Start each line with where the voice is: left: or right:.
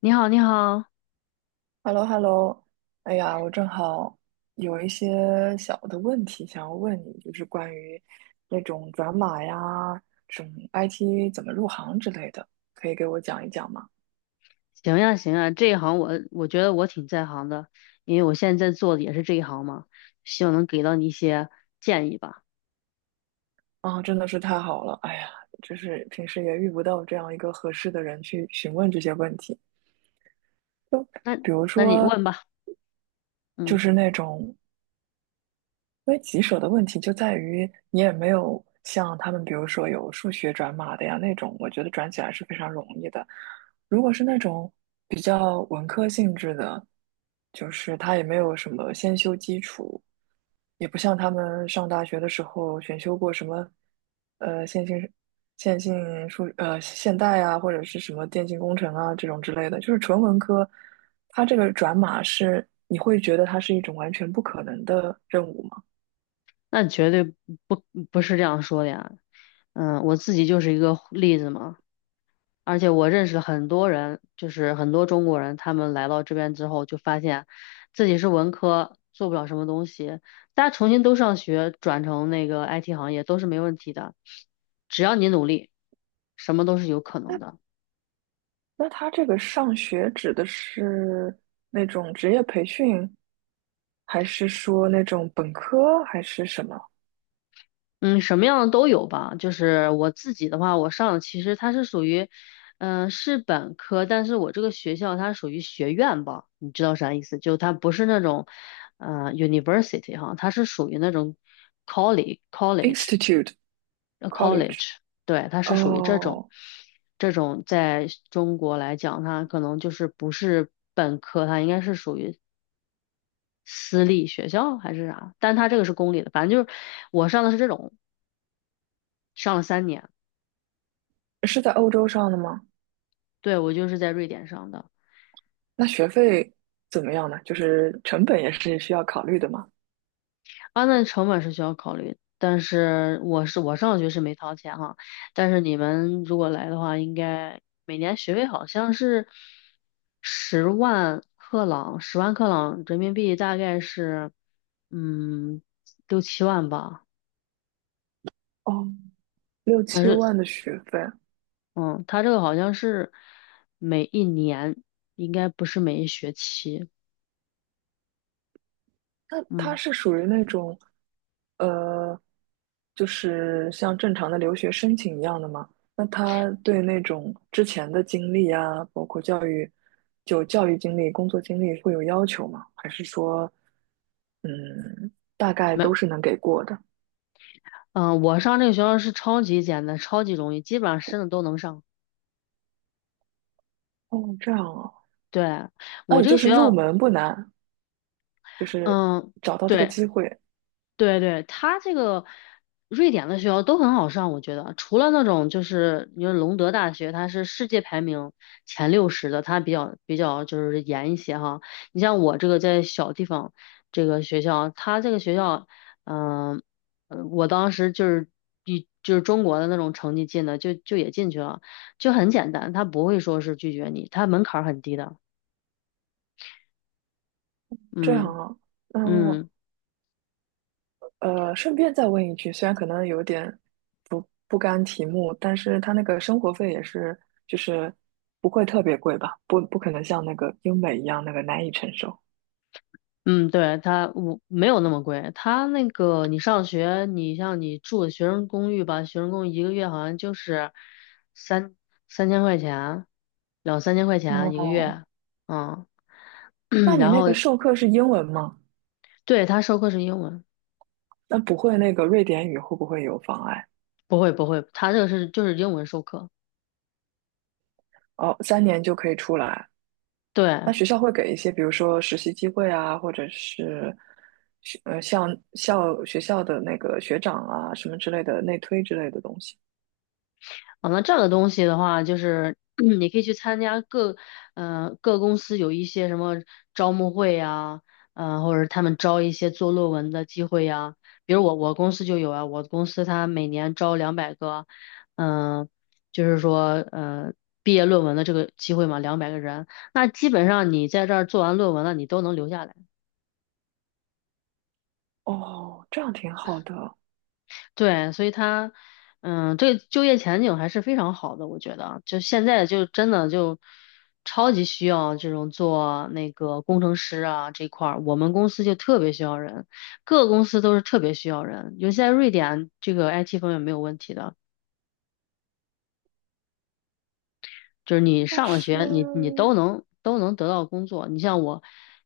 left: 你好，你好，
right: h e l l o h e l l o。 哎呀，我正好有一些小的问题想要问你，就是关于那种转码呀，什么 IT 怎么入行之类的，可以给我讲一讲吗？
left: 行呀，行呀，这一行我觉得我挺在行的，因为我现在在做的也是这一行嘛，希望能给到你一些建议吧。
right: 啊，真的是太好了，哎呀，就是平时也遇不到这样一个合适的人去询问这些问题，
left: 那
right: 比如
left: 那你
right: 说
left: 问吧，
right: 就
left: 嗯，
right: 是那种因为棘手的问题就在于你也没有像他们，比如说有数学转码的呀那种，我觉得转起来是非常容易的。如果是那种比较文科性质的，就是他也没有什么先修基础，也不像他们上大学的时候选修过什么，呃，线性线性现代啊，或者是什么电信工程啊这种之类的，就是纯文科，它这个转码是你会觉得它是一种完全不可能的任务吗？
left: 那绝对不不是这样说的呀，嗯，我自己就是一个例子嘛，而且我认识很多人，就是很多中国人，他们来到这边之后，就发现自己是文科，做不了什么东西。大家重新都上学，转成那个 IT 行业都是没问题的，只要你努力，什么都是有可能的。
right: 那他这个上学指的是那种职业培训，还是说那种本科，还是什么
left: 嗯，什么样的都有吧。就是我自己的话，我上的其实它是属于，是本科，但是我这个学校它属于学院吧，你知道啥意思？就它不是那种，university 哈，它是属于那种 college
right: institute college？
left: college，对，它是属于这种，
right: 哦，
left: 这种在中国来讲，它可能就是不是本科，它应该是属于私立学校还是啥？但它这个是公立的，反正就是我上的是这种，上了3年。
right: 是在欧洲上的吗？
left: 对，我就是在瑞典上的。
right: 那学费怎么样呢？就是成本也是需要考虑的嘛。
left: 啊，那成本是需要考虑的，但是我是我上学是没掏钱哈，但是你们如果来的话，应该每年学费好像是十万克朗，十万克朗人民币大概是嗯六七万吧，
right: 哦，六
left: 但
right: 七
left: 是
right: 万的学费，
left: 嗯，他这个好像是每一年，应该不是每一学期，
right: 那他
left: 嗯，
right: 是属于那种，呃，就是像正常的留学申请一样的吗？那他对那种之前的经历啊，包括教育，就教育经历、工作经历会有要求吗？还是说，嗯，大概
left: 没，
right: 都是能给过的？
left: 嗯，我上这个学校是超级简单，超级容易，基本上申的都能上。
right: 哦，这样啊，
left: 对，
right: 那
left: 我
right: 也
left: 这
right: 就
left: 个学
right: 是入
left: 校，
right: 门不难，就是
left: 嗯，
right: 找到这个
left: 对
right: 机会，
left: 对对，他这个瑞典的学校都很好上，我觉得，除了那种就是你说隆德大学，它是世界排名前60的，它比较就是严一些哈。你像我这个在小地方这个学校，它这个学校，嗯，我当时就是比就是中国的那种成绩进的，就也进去了，就很简单，他不会说是拒绝你，他门槛儿很低的，
right: 这样
left: 嗯
right: 啊，那
left: 嗯。
right: 顺便再问一句，虽然可能有点不甘题目，但是他那个生活费也是，就是不会特别贵吧？不可能像那个英美一样那个难以承受。
left: 嗯，对，它我没有那么贵，它那个你上学，你像你住的学生公寓吧，学生公寓一个月好像就是三三千块钱，两三千块钱一个
right: 哦，
left: 月，嗯，
right: 那 你
left: 然
right: 那
left: 后
right: 个授课是英文吗？
left: 对，它授课是英文，
right: 那不会那个瑞典语会不会有妨碍？
left: 不会不会，它这个是就是英文授课，
right: 哦，三年就可以出来。那
left: 对。
right: 学校会给一些，比如说实习机会啊，或者是像学校的那个学长啊什么之类的内推之类的东西。
left: 啊，那这样的东西的话，就是 你可以去参加各，嗯，各公司有一些什么招募会呀，嗯，或者他们招一些做论文的机会呀。比如我公司就有啊，我公司它每年招两百个，嗯、就是说毕业论文的这个机会嘛，200个人。那基本上你在这儿做完论文了，你都能留下来。
right: 哦，这样挺好的。
left: 对，所以他，嗯，这个就业前景还是非常好的，我觉得，就现在就真的就超级需要这种做那个工程师啊这块儿，我们公司就特别需要人，各个公司都是特别需要人，尤其在瑞典，这个 IT 方面没有问题的，就是你
right: 但
left: 上了
right: 是
left: 学，你都能得到工作。你像我，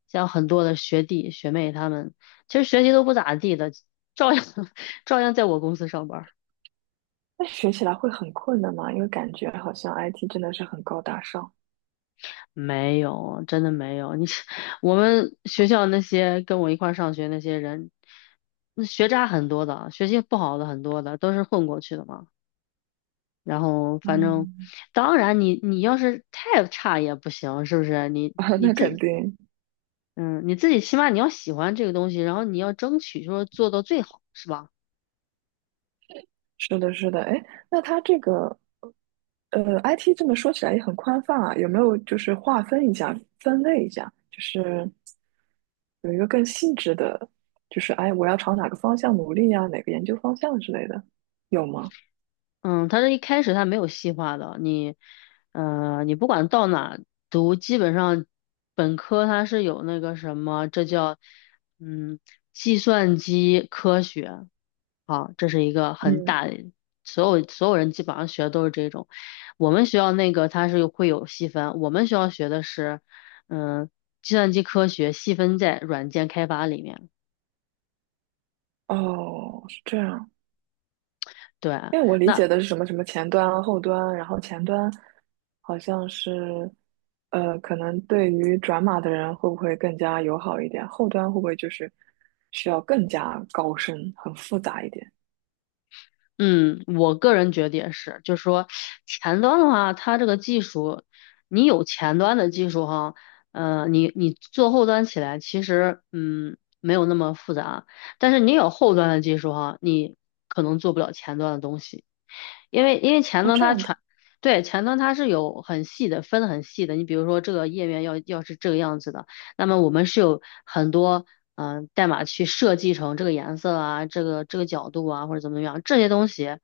left: 像很多的学弟学妹他们，其实学习都不咋地的，照样 照样在我公司上班。
right: 那学起来会很困难嘛，因为感觉好像 IT 真的是很高大上。
left: 没有，真的没有。你是我们学校那些跟我一块儿上学那些人，那学渣很多的，学习不好的很多的，都是混过去的嘛。然后反正，
right: 嗯，
left: 当然你要是太差也不行，是不是？
right: 啊，那肯定
left: 你自己起码你要喜欢这个东西，然后你要争取说做到最好，是吧？
right: 是的，是的。哎，那它这个IT 这么说起来也很宽泛啊，有没有就是划分一下、分类一下，就是有一个更细致的，就是哎，我要朝哪个方向努力呀、哪个研究方向之类的，有吗？
left: 嗯，他这一开始他没有细化的，你，你不管到哪读，基本上本科它是有那个什么，这叫，嗯，计算机科学，好，这是一个很
right: 嗯，
left: 大的，所有人基本上学的都是这种。我们学校那个它是有会有细分，我们学校学的是，嗯，计算机科学细分在软件开发里面，
right: 哦，是这样。
left: 对啊。
right: 因为我理解
left: 那
right: 的是什么什么前端啊、后端啊，然后前端好像是，可能对于转码的人会不会更加友好一点？后端会不会就是需要更加高深、很复杂一点？
left: 嗯，我个人觉得也是，就是说前端的话，它这个技术，你有前端的技术哈，你做后端起来，其实没有那么复杂，但是你有后端的技术哈，你可能做不了前端的东西，因为前
right: 哦，
left: 端
right: 这
left: 它
right: 样的，
left: 传，对，前端它是有很细的，分得很细的，你比如说这个页面要是这个样子的。那么我们是有很多代码去设计成这个颜色啊，这个这个角度啊，或者怎么样这些东西，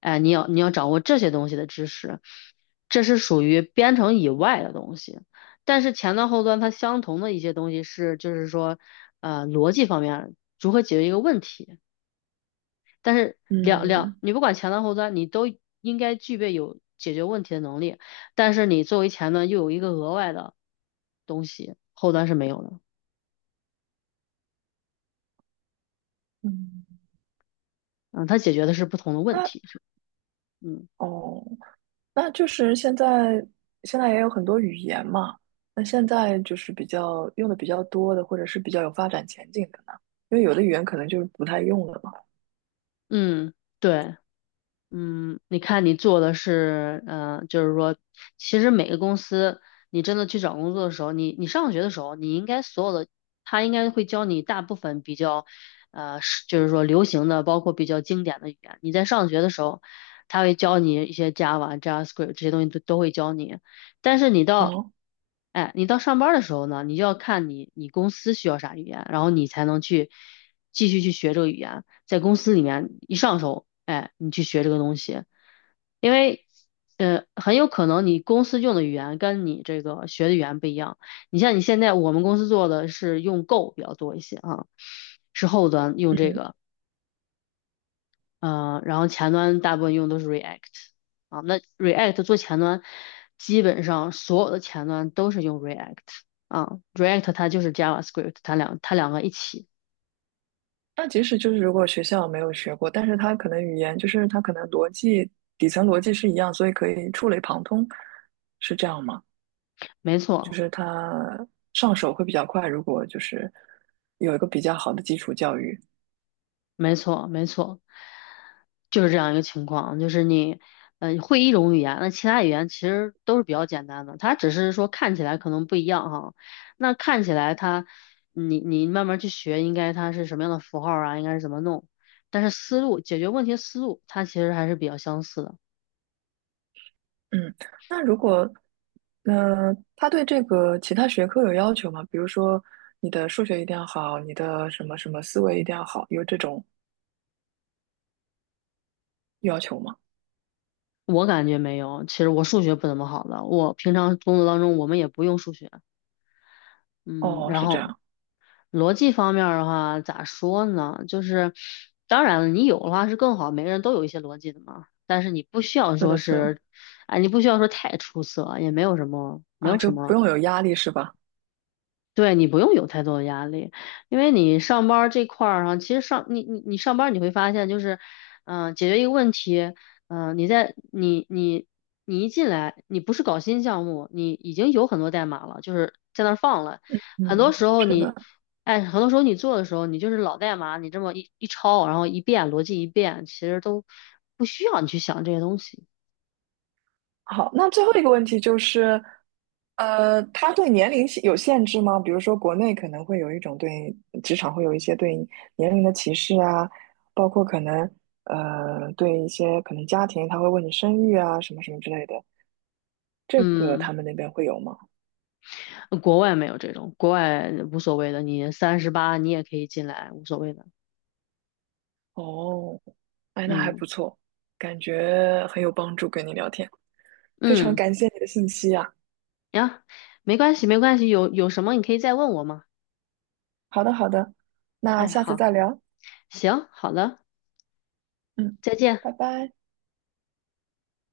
left: 哎，你要掌握这些东西的知识，这是属于编程以外的东西。但是前端后端它相同的一些东西是，就是说，逻辑方面如何解决一个问题。但是
right: 嗯
left: 你不管前端后端，你都应该具备有解决问题的能力。但是你作为前端又有一个额外的东西，后端是没有的。
right: 嗯，
left: 嗯，它解决的是不同的问
right: 那
left: 题，是，嗯
right: 哦，那就是现在也有很多语言嘛，那现在就是比较用的比较多的，或者是比较有发展前景的呢，因为有的语言可能就是不太用了嘛。
left: 嗯，对，嗯，你看你做的是，就是说，其实每个公司，你真的去找工作的时候，你上学的时候，你应该所有的，他应该会教你大部分比较，是就是说流行的，包括比较经典的语言。你在上学的时候，他会教你一些 Java、JavaScript 这些东西都会教你，但是你到
right: 哦，
left: 哎，你到上班儿的时候呢，你就要看你公司需要啥语言，然后你才能去继续去学这个语言，在公司里面一上手，哎，你去学这个东西，因为很有可能你公司用的语言跟你这个学的语言不一样。你像你现在我们公司做的是用 Go 比较多一些啊，是后端用这
right: 嗯，
left: 个，然后前端大部分用都是 React 啊。那 React 做前端，基本上所有的前端都是用 React 啊，React 它就是 JavaScript，它两个一起，
right: 那即使就是如果学校没有学过，但是他可能语言就是他可能逻辑底层逻辑是一样，所以可以触类旁通，是这样吗？
left: 没
right: 就
left: 错。
right: 是他上手会比较快，如果就是有一个比较好的基础教育。
left: 没错，没错，就是这样一个情况，就是你，会一种语言，那其他语言其实都是比较简单的，它只是说看起来可能不一样哈。那看起来它，你你慢慢去学，应该它是什么样的符号啊，应该是怎么弄，但是思路解决问题思路，它其实还是比较相似的。
right: 嗯，那如果他对这个其他学科有要求吗？比如说你的数学一定要好，你的什么什么思维一定要好，有这种要求吗？
left: 我感觉没有，其实我数学不怎么好的，我平常工作当中我们也不用数学，嗯，
right: 哦，
left: 然
right: 是这
left: 后
right: 样，
left: 逻辑方面儿的话，咋说呢？就是当然了，你有的话是更好，每个人都有一些逻辑的嘛。但是你不需要
right: 是
left: 说
right: 的，是的
left: 是，哎，你不需要说太出色，也没有什么，没
right: 啊，
left: 有
right: 就
left: 什
right: 不
left: 么
right: 用有压力是吧？
left: 对你不用有太多的压力，因为你上班儿这块儿上，其实上你上班儿你会发现就是，解决一个问题，你在你你一进来，你不是搞新项目，你已经有很多代码了，就是在那儿放了，很多
right: 嗯，
left: 时候
right: 是
left: 你，
right: 的。
left: 哎，很多时候你做的时候，你就是老代码，你这么一抄，然后一遍逻辑一遍，其实都不需要你去想这些东西。
right: 好，那最后一个问题就是，他对年龄限有限制吗？比如说，国内可能会有一种对职场会有一些对年龄的歧视啊，包括可能对一些可能家庭他会问你生育啊什么什么之类的，这个
left: 嗯，
right: 他们那边会有吗？
left: 国外没有这种，国外无所谓的，你38你也可以进来，无所谓的。
right: 哦，哎，那还
left: 嗯
right: 不错，感觉很有帮助，跟你聊天，非常
left: 嗯，
right: 感谢你的信息啊。
left: 呀，没关系没关系，有什么你可以再问我嘛。
right: 好的，好的，那
left: 哎，
right: 下次
left: 好，
right: 再聊，
left: 行，好了，
right: 嗯，
left: 再见。
right: 拜拜。